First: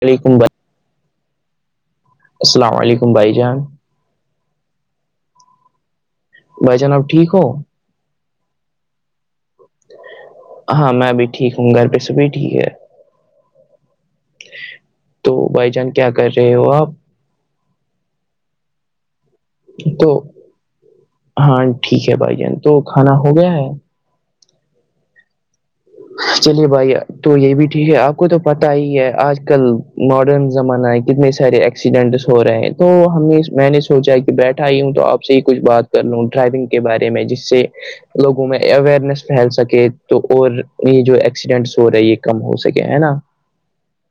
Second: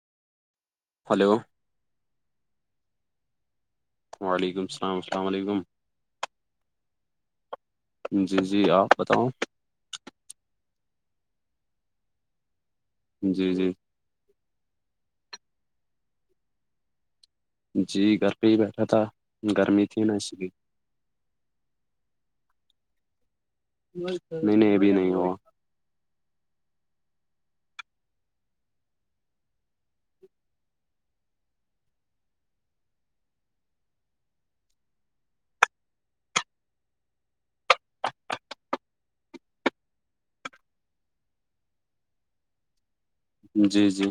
کلی ک ب [unintelligible] ہلو السلام علیکم بھائی جان وعلیکم السلام السلام علیکم بھائی جانب ٹھیک ہو جی جی آپ بتاؤں ہاں میںب ٹھیک ہوں گھر پہ سب بھی ٹھیک ہے جی جی تو بھائی جان کیا کر رہے ہو آپ جی گر پہ ہی بیٹھا تھا گرمی تھی تو ناچلی ہاں ٹھیک ہے بھائی جان تو کھانا ہو گیا ہے نہیں نہیں ا بھیھی نہیں وہ چلیے بھائی تو یہ بھی ٹھیک ہے آپ کو تو پتا ہی ہے آج کل ماڈرن زمانہ ہے کتنے سارے ایکسیڈنٹس ہو رہے ہیں تو ہمیں میں نے سوچا کہ بیٹھا ہی ہوں تو آپ سے ہی کچھ بات کر لوں ڈرائیونگ کے بارے میں جس سے لوگوں میں اوئرنیس پھیل سکے تو اور یہ جو ایکسیڈینٹس ہو رہے یہ کم ہو سکے ہے نا جی جی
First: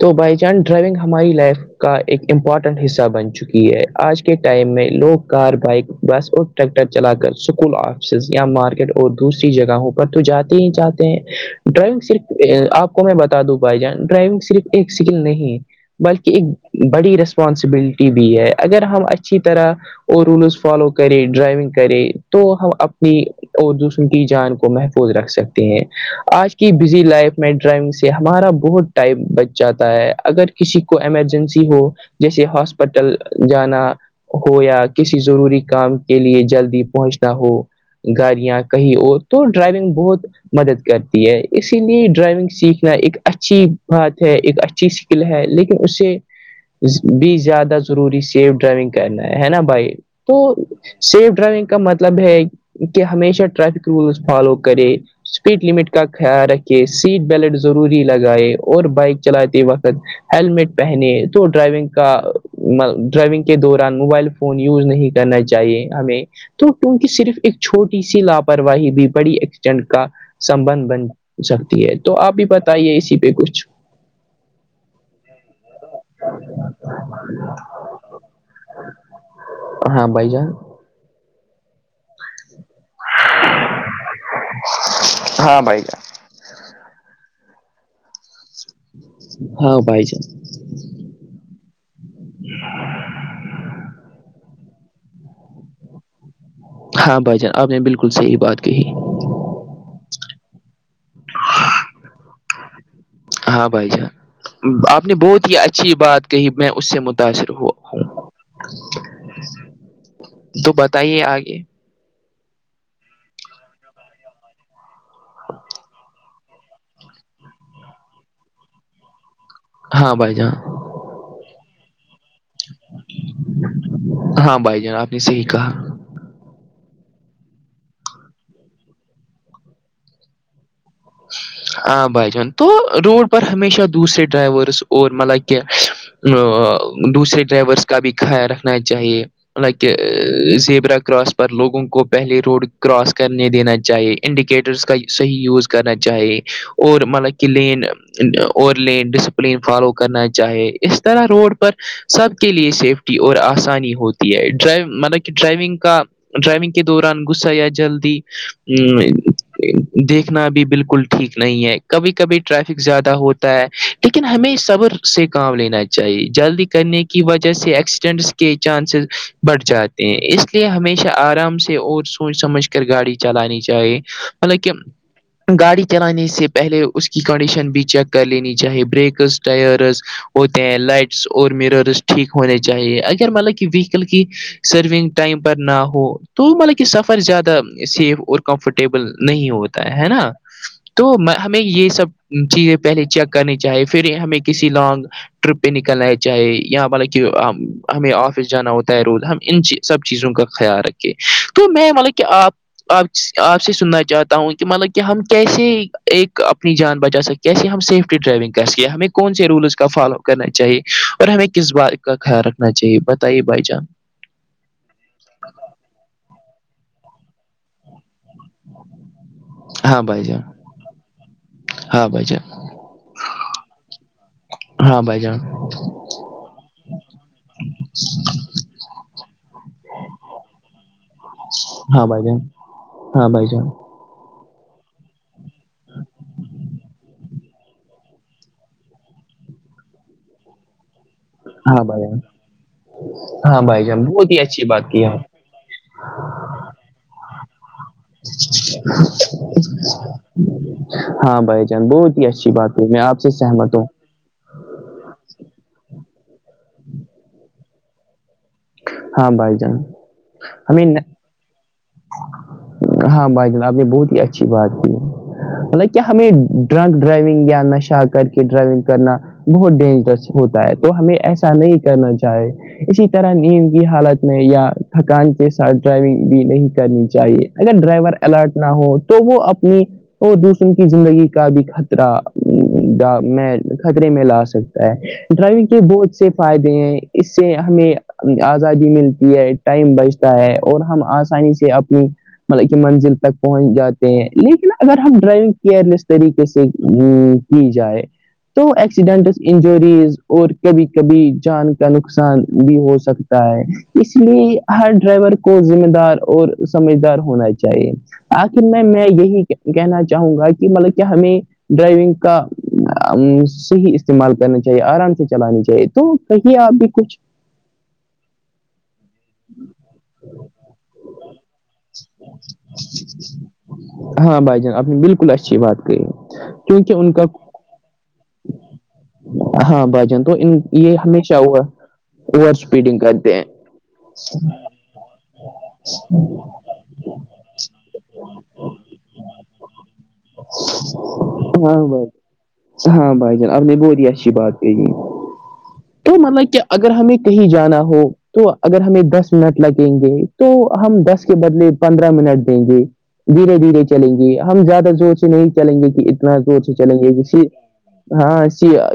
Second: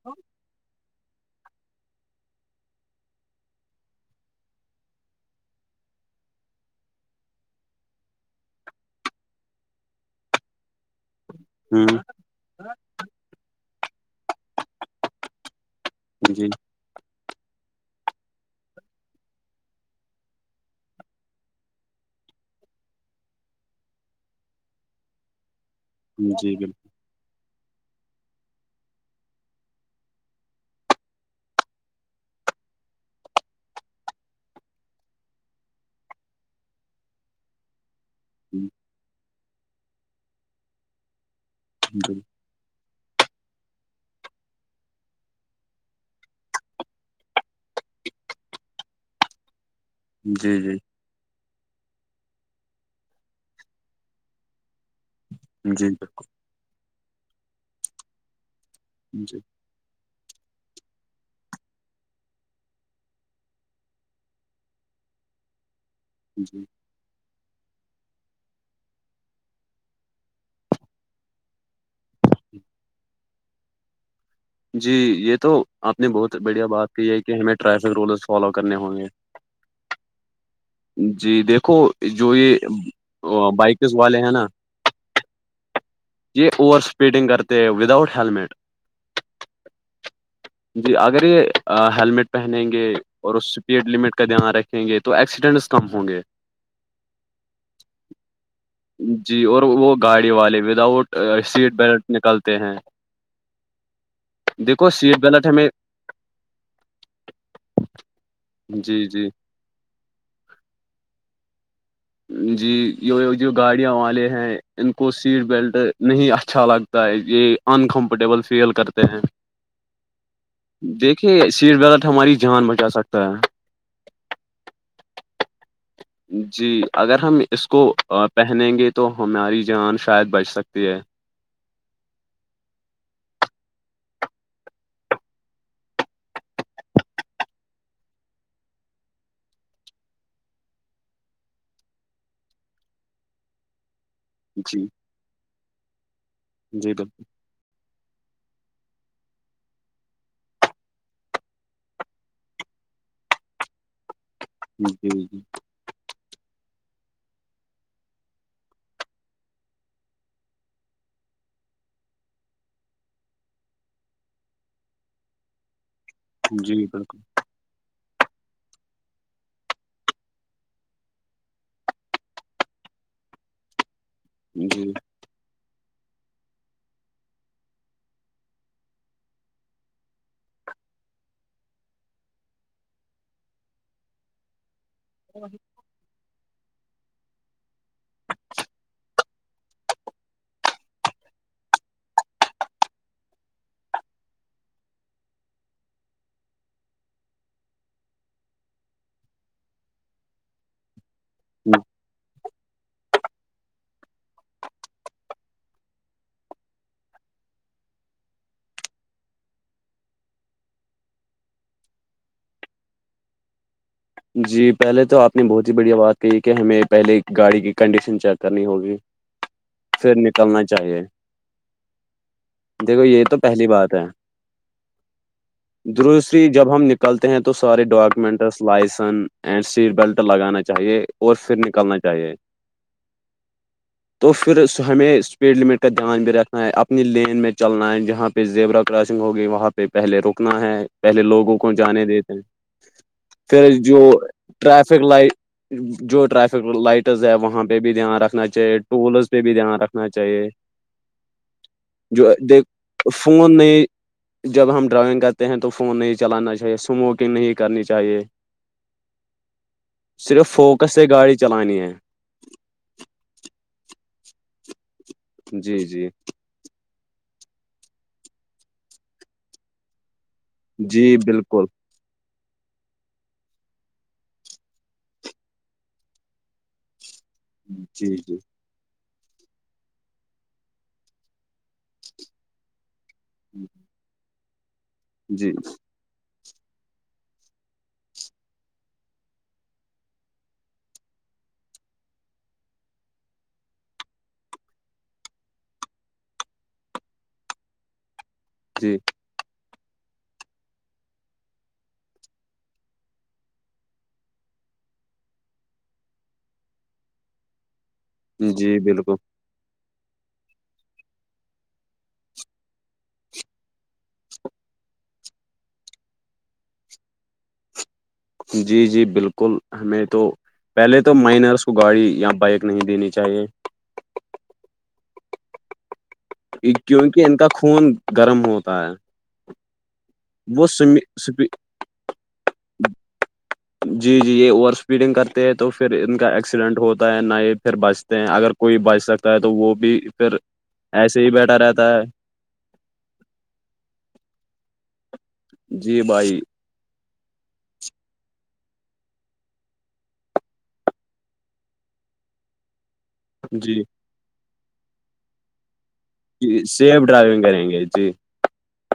تو بھائی چند ڈرائیونگ ہماری لائف کا ایک امپورٹنٹ حصہ بن چکی ہے آج کے ٹائم میں لوگ کار بائک بس اور ٹریکٹر چلا کر اسکول آفسز یا مارکیٹ اور دوسری جگہوں پر تو جاتے ہی چاہتے ہیں ہ ڈرائونگ صرف آپ کو میں بتا دو بائی جان ڈرائیونگ صرف ایک اسکل نہیں ہے بلکہ جی ایک بڑی رسپانسبلٹی بھی ہے اگر ہم اچھی طرح اور رولز فالو کرے ڈرائیونگ کرے تو ہم اپنی اور دوسروں کی جان کو محفوظ رکھ سکتے ہیں جی آج کی لائف میں ڈرائونگ سے ہمارا بہت ٹائم بچ جاتا ہے اگر کسی کو ایمرجنسی ہو جیسے ہاسپٹل جانا ہو یا کسی ضروری کام کے لیے جلدی پہنچنا ہو گاڑیاں بالکل کہیں اور تو ڈرائیونگ بہت مدد کرتی ہے اسی لیے ڈرائیونگ سیکھنا ایک اچھی بات ہے ایک اچھی اسکل ہے لیکن اسے بھی زیادہ ضروری سیف ڈرائیونگ کرنا ہے نا بھائی تو جی جی سیف ڈرائیونگ کا مطلب ہے کہ ہمیشہ ٹریفک رولس فالو کرے اسپیڈ جی لمٹ کا خیال رکھے سیٹ بیلٹ ضروری لگائے اور بائک بالکل جی چلاتے وقت ہیلمٹ پہنے تو ڈرائیونگ کا ڈرائیونگ کے دوران موبائلون فون یوز نہیں کرنا چاہیے ہمیں جی تو کیونکہ صرف ایک چھوٹی سی لاپرواہی بھی پڑی ایکسچنڈ کا سبھ بن سکتی ہے تو آپ بھی بتائیے اسی پہ کچھ جی یہ تو آپ نے بہت بڑھیا بات کی ہے کہ ہمیں ٹریفک رولز فالو کرنے ہوں گے ہاں بائی جان جی دیکھو جو یہ بائکس والے ہیں نا ہاں بھائی جان یہ اوور اسپیڈنگ کرتے ہیں وداؤٹ ہیلمٹ ہاں پائی جے جی اگر یہ ہیللمٹ پہنیں گے اور اس اسپیڈ لمٹ کا دھیان رکھیں گے تو ایکسیڈ س کم ہوں گے ہاں بھائی جان آپ نے بالکل صحیح بات کہ جی اور وہ گاڑی والے ود آؤٹ سیٹ بیلٹ نکلتے ہیں ہاں بھائی جان دیکھو آپ نے سیٹ بیلٹ بہت ہی ہمیں اچھی بات کہی میں اس سے متاثر ہوا ہوں جی جی تو بتائیے آگے جی یہ جو گاڑییاں والے ہیں ان کو سیٹ بیلٹ نہیں اچھا لگ یہ انکمفرٹیبل فیل کرتے ہیں ہاں بھائی جاناں دیکھیے سیٹ بغت ہماری جان بچا سکتا ہے ہاں بھائی جان آپ نے صحیح کہا جی اگر ہم اس کو پہنیں گے تو ہماری جان شاید بچ سکتی ہے ہ بھائی جان تو روڈ پر ہمیشہ دوسرے ڈرائیورس اور مطلب کہ ا دوسرے ڈرائیورس کا بھی خیال رکھنا چاہیے م کہ زیبرا کراس پر لوگوں کو پہلے روڈ کراس کرنے دینا چاہیے انڈیکیٹرس جی کا صحیح یوز کرنا چاہیے جی اور بالکل مطلب کہ لین اور لین ڈسپلین فالو کرنا چاہے اس طرح روڈ پر سب کے لیے سیفٹی اور آسانی ہوتی ہے ڈرائی مطلب جی کہ جی ڈرائیونگ کا ڈرائیونگ کے دوران غصہ یا جلدی ا دیکھ نا بھی بالکل ٹھیک نہیں ہے کبھی کبھی ٹریفک زیادہ ہوتا ہے لیکن ہمیں صبر سے کام لینا چاہیے جلدی جی کرنے بالکل کی وجہ سے ایکسیڈنٹس کے چانسز بڑھ جاتے ہیں اس لیے ہمیشہ آرام سے اور سوچ سمجھ کر گاڑی چلانی چاہیے مطلب کہ جی گاڑی چلانے سے پہلے اس کی کنڈیشن بھی چیک کر لینی چاہیے بریکز ٹائرز ہوتے ہیں لائٹس اور مرس ٹھیک ہونے چاہیے اگر مطلب کہ ویکل کی سرونگ ٹائم پر نہ ہو تو مطلب کہ سفر زیادہ سیف اور کمفرٹیبل نہیں ہوتا ہے نا تو ہمیں یہ سب چیزیں پہلے چیک کرنی چاہیے پھر ہمیں کسی لانگ ٹرپ پہ نکلنا ہے چاہے یہاں بلے کہ ہمیں آفس جانا ہوتا ہے رود ہم ان سب چیزوں کا خیال رکھے تو میں مطلب کہ آپ آپ آپ سے سننا چاہتا ہوں مطلب کہ ہم کیسے ایک اپنی جان بچا سکیں کیسے ہم سیفٹی ڈرائیونگ کر سکیں ہمیں کون سے رولس کا فالو کرنا چاہیے اور ہمیں کس بات کا خیال رکھنا چاہیے بتائیے بھائی جان جی پہلے تو آپ نے بہت ہی بڑھیا بات کہ کہ ہمیں پہلے گاڑی کی کنڈیشن چیک کرنی ہوگی ہاں پھر بھائی جان نکلنا چاہیے ہاں بھائی جان دیکھو یہ تو پہلی بات ہے ہاں بھائی جان دسری جب ہم نکلتے ہیں تو سارے documents licence and seat belt لگانا چاہے اور پھر نکلنا ہاں بھائی چاہیے جان ہاں بھائی جان تو پھر ہمیں اسپیڈ لمٹ کا دھیان بھی رکھنا ہے اپنی لین میں چلنا ہے جہاں پ زیبرا کراسنگ ہو گگی وہاں پہ پہلے رکنا ہے پہلے لوگوں کو ہاں بھائی جانے جان دیتے ہیں ہاں پھر بھائی جان جو بہت ہی اچھی بات ٹریفک کی لائٹ آپ جو ٹریفک لائٹز ہے وہاں پہ بھی دھیان رکھنا چاہیے ٹولز پہ بھی دھیان رکھنا چاہیے ہاں بھائی جان بہت ہی جو اچھی بات ہے میں دیک آپ سے فون سہمت ہوں نہیں جب ہم ڈرائیونگ کرتے ہیں تو فون نہیں چلانا چاہیے اسموکنگ نہیں کرنی چاہیے ہاں بھائی جان صرف ہمیں فوکس سے گاڑی چلانی ہے ہاں بھائی جن آپ نے بہت ہی اچھی بات کی ہے جی مطلب کیا جی ہمیں ڈرنک ڈرائیونگ یا نشہ کر کے ڈرائیونگ کرنا بہت ڈینجرس ہوتا ہے تو ہمیں جی ایسا بالکل نہیں کرنا چاہے اسی طرح نہیں نیند کی حالت میں یا تھکان کے ساتھ ڈرائیونگ بھی نہیں کرنی چاہیے اگر ڈرائیور جی جی الرٹ نہ ہو تو وہ اپنی دوسروں کی زندگی کا بھی خطرہ میں خطرے میں لا سکتا ہے جی ڈرائیونگ کے بہت سے فائدے ہیں اس سے ہمیں آزادی ملتی ہے ٹائم بچتا ہے اور ہم آسانی سے اپنی مطلب کہ منزل تک پہنچ جاتے ہیں لیکن اگر ہم ڈرائیونگ کیئرلیس طریقے سے نہیں جائے تو جی ایکسیڈنٹ انجوریز اور کبھی کبھی جان کا نقصان بھی ہو سک سکتا ہے اس لیے ہر ڈرائیور کو ذمہ دار اور سمجھدار ہونا چاہیے آخر جی میں میں بالکل یہی کہنا چاہوں گا کہ مطلب کیا ہمیں ڈرائیونگ کا صحیح استعمال کرنا چاہیے آرام سے چلانی چاہیے تو کہی آپ بھی کچھ جی جی بالکل ہمیں تو پہلے تو مائنرس کو گاڑی یا بائک نہیں دینی چاہیے ہاں بھائی جان آپ نے بالکل اچھی بات کہی کیونکہ ان کا خون گرم ہوتا ہے ہاں بھائی جان تو ان یہ ہمیشہ وہ اوور اسپیڈنگ کرتے ہیں جی جی یہ اوور اسپیڈنگ کرتے ہیں تو پھر ان کا ایکسیڈنٹ ہوتا ہے نہ یہ پھر بچ اگر کوئی بچ سکتا ہے تو وہ بھی پھر ایسے ہی بیٹھا ہاں رہتا ہے بھائی ہاں بھائی جان اب نے بی اچھی بات کہی جی تو بھائی مطلب کیا اگر ہمیں کہیں جانا ہو تو اگر ہمیں دس منٹ لگیں گے تو ہم دس کے بدلے پندرہ منٹ دیں گے دھیرے جی دھیرے چلیں گے ہم زیادہ زور سے نہیں چلیں گے کہ تو جی سے چلیں سیف گے کسی ڈرائیونگ کریں گے جی ہاں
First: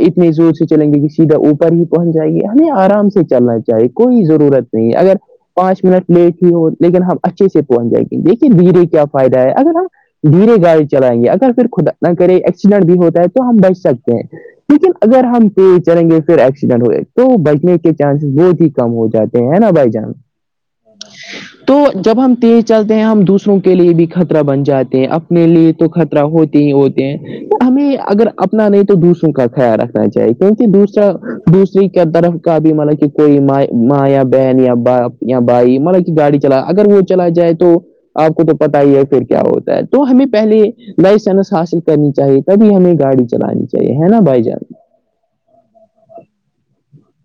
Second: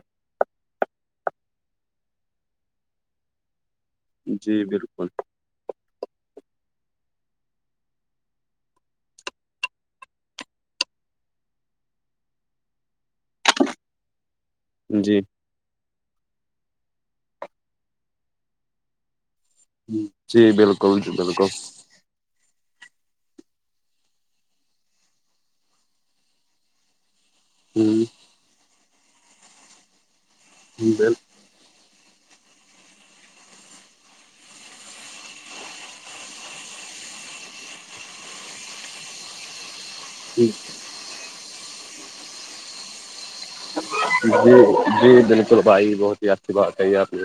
اتنی زور سے چلیں گے کہ سیدھا اوپر ہی پہنچ جائے گی ہمیں آرام سے چلنا چاہی کوئی جی ضرورت نہیں ہے بالکل اگر پانچ منٹ لیٹ ہی ہو لیکن ہم اچھے سے پہنچ جائیں گے دیکھیے بجے کیا فائدہ ہے اگر ہم دھیرے گاڑی چلائیں گے اگر پھر خدا نہ کرے ایکسیڈنٹ بھی ہوتا ہے تو ہم بچ سکتے ہیں لیکن جی اگر ہم تیز چلیں گے پھر ایکسیڈنٹ ہو تو بچنے کے چانسز بہت ہی کم ہو جاتے ہیں نا بھائی جان جی بالکل جی بالکل تو جب ہم ہی چلتے ہیں ہم دوسروں کے لیے بھی خطرہ بن جاتے ہیں اپنے لیے تو خطرہ ہو ہوتے ہیں ہمیں ہوں، اگر اپنا نہیں تو دوسروں کا خیال رکھ چاہ کیونکہ دوسرا بال دوسری طرف کا بھی مطلب کوئی م ماں یا بہن یا باپ یا بھائی مطلب کہ گاڑی چلا اگر وہ چلا جائے تو آپ کو تو پتا ہی ہے پھر کیا ہوتا ہے تو ہمیں جی پہلے لائسنس حاصل کرنی چاہیے تبھی ہمیں گاڑی چلانی چاہیے ہے نا بھائی جان جی بالکل بھائی بہت ہی اچھی بات کہی ہے آپ نے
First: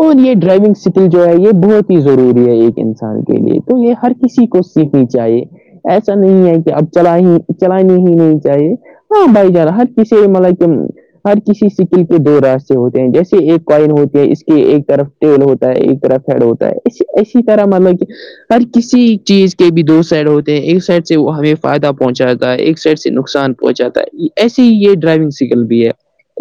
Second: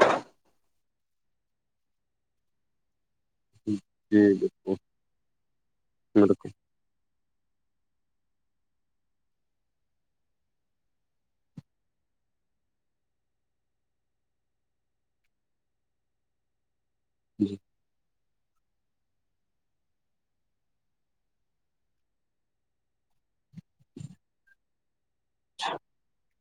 اور یہ ڈرائیونگ سکل جو ہے یہ بہت ہی ضروری ہے ایک انسان کے لیے تو یہ ہر جی کسی کو بالکل سیکھنی چاہیے ایسا نہیں بالکل ہے کہ اب چل ہی چلانی ہی نہیں چاہیے ہاں بھائی جارا ہر کسی مطلب کہ [unintelligible] ہر کسی سکل کے دو راستے ہوتے ہیں جیسے ایک کوئن ہوتی ہے اس کہ ایک طرف تل ہوتا ہے ایک طرف ہیڈ ہوتا ہے ایی جی کررح مانو کہ ہر کسی چیز کے بھی دو سائڈ ہوتے ہیں ایک سائڈ سے وہ ہمیں فائدہ پہنچاتا ہے ایک سائڈ سے نقصان پہنچاتا ہے ایسی ہی یہ ڈرائیونگ سگنل بھی ہے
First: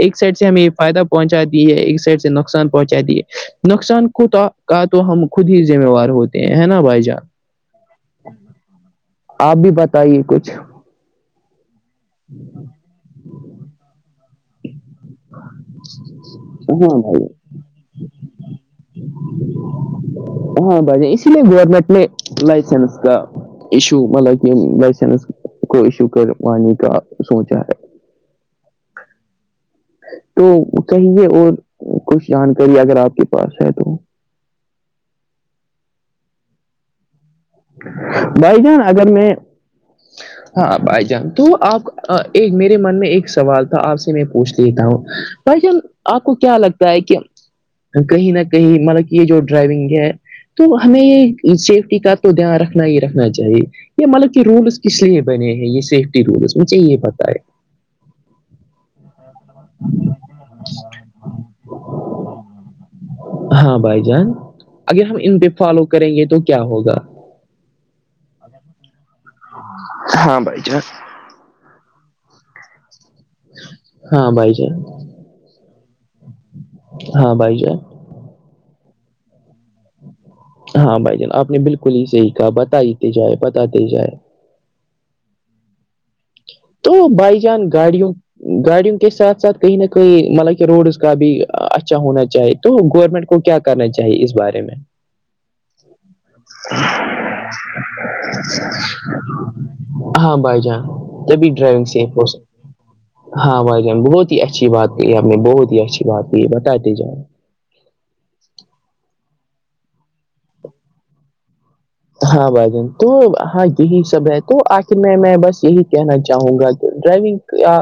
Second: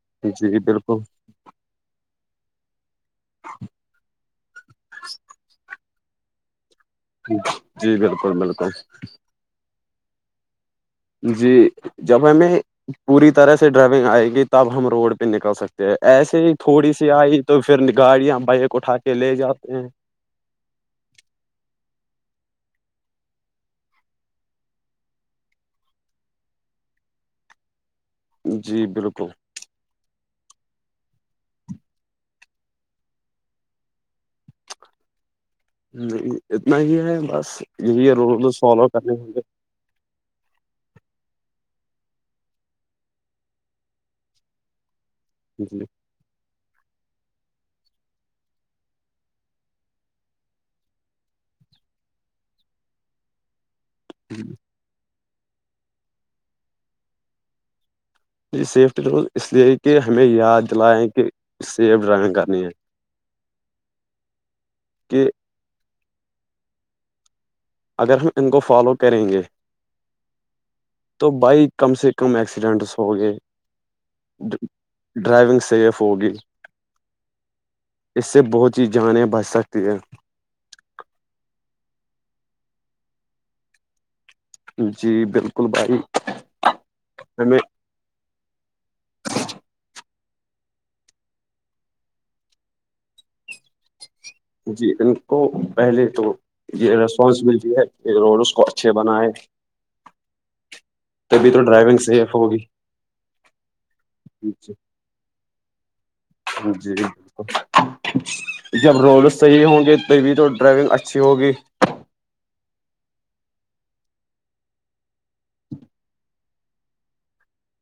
ایک سائڈ سے جی ہمیں بالکل فائدہ پہنچا دی ہے ایک سائڈ سے نقصان پہنچا دی ہے نقصان کوتا کا تو ہم خود ہی ذمہوار ہوتے ہیں ہے نا بھائی جان جی بالکل بالکل آپ بھی بتائیے کچھ جی جب ہمیں پوری طرح سے ڈرائیونگ آئے گی تب ہم روڈ پہ پ نکل سکتے ہیں ایسے ہی ہاں تھوڑی سی بھائی آئی تو پھر گاڑیاں بائک اٹھا کے لے جاتے ہیں [unintelligible] ہاں بھائی اسی لیے گورنمنٹ نے لائسنس کا ایشو مطلب کہ لائسنس کو ایشو کروانے کا سوچا ہے جی بالکل تو کہیے اور کچھ جانکاری اگر آپ کے پاس ہے تو نہیں اتنا ہی ہے بس جی ہے رول فالو کرنے ہوں گ [unintelligible] ج [unintelligible] ہاں بھائی جان تو آپ ایک میرے من میں ایک سوال تھا آپ سے میں پوچھ لیتا ہوں بھ جن جی آپ کو کیا لگتا ہے کہ [unintelligible] کہیں نہ کہیں ملب کہ یہ جو ڈرائیونگ ہے تو ہمیں یہ سیفٹی کا تو دھیان رکھنا ہی رکھنا چاہیے یہ مطلب کہ رولس کس لیے بنے ہیں یہ صف رولس مجھے یہ پتا ہے سفٹی روز [unintelligible] اس لیے کہ ہمیں یاد دلائیں کہ سیف ڈرائونگ کرنی ہے ہاں بھائی جان اگر ہم کہ ان پہ فالو کریں گے تو کیا ہوگا اگر ہم ان کو فالو کریں گے ہاں بھائی جان تو بائک کم سے کم ایکسیڈینٹس ہو گئے ہاں بھائی جان ڈرائیونگ سیف ہوگی ہاں بھائی جان اس سے بہت ہیی جانیں بچ سکتی ہے ہاں بھائی جان آپ نے بالکل ہی صحیح کہا بت ہیتے جائے بتاتے جائے جی بالکل بھائی تو بائی ہمیں جان گاڑیوں [unintelligible] گاڑیوں کے ساتھ ساتھ کہیں نہ کہیں مطلب کہ روڈز کا بھی اچھا ہونا چاہی تو گورنمنٹ کو کیا کرنا چاہیے اس بارے میں جی ان کو پہلے تو یہ ریسپانسبلٹی ہے کہ روڈس کو اچھے بنائے [unintelligible] ہاں بائی جان [unintelligible] تبھی ڈرائیونگ سیف ہوک ہاں وائی جان بہت ہی اچھی بات کہ آپ نے بہت ہی اچھا ج جی ج [unintelligible] جب رڈس صحیح ہوں گے تبھی تو ڈرائیونگ اچھی ہوگی ہاں بھجن تو ہاں یہی سب ہے تو آخر میں میں بس یہی کہنا چاہوں گا کہ ڈرائیونگ کیا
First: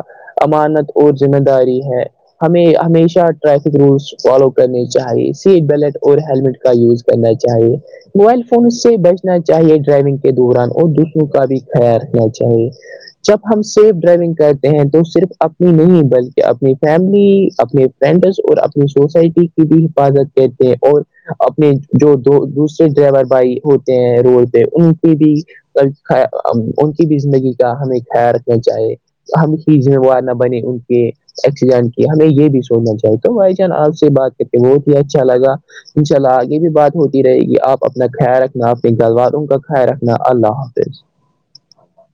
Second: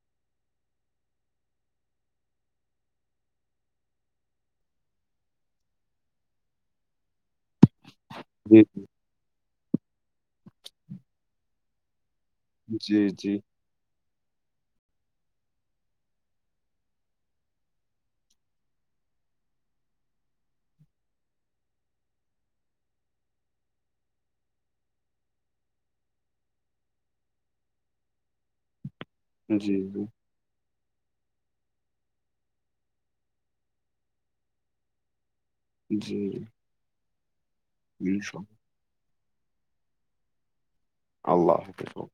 امانت اور ذمہ داری ہے ہمیں ہمیشہ ٹریفک رولس فالو کرنے چاہیے سیٹ بیلٹ اور ہیللمٹ کا یوز کرنا چاہیے موبائل جی فون سے بچنا چاہیے ڈرائیونگ کے دوران اور دوسروں کا بھی خیال رکھنا چیے چاہیے جی جب جی ہم سیف ڈرائیونگ کرتے ہیں تو صرف اپنی نہیں بلکہ اپنی فیملی اپنے فرینڈس اور اپنی سوسائٹی بھی حفاظت کرتے ہیں اور اپنے جو دوسرے ڈرائیور بھائی ہوتے رول پہ اونٹیی بھی ان کی بھی زندگی کا ہمیں خیال رکھنا چاہے ہم ہی جی جی ذمہوار نہ بنے ان کے ایکسیڈینٹ کی ہمیں یہ بھی سونا چاہی تو بھائی جان آپ سے بات کرتے بہت ہی اچھا لگا انشاء اللہ جی آگے بھی بات ہوتی رہے گی آپ اپنا انشاء خیال رکھ اپنی گلواروں کا خیال رکھنا اللہ حافظ اللہ حافظک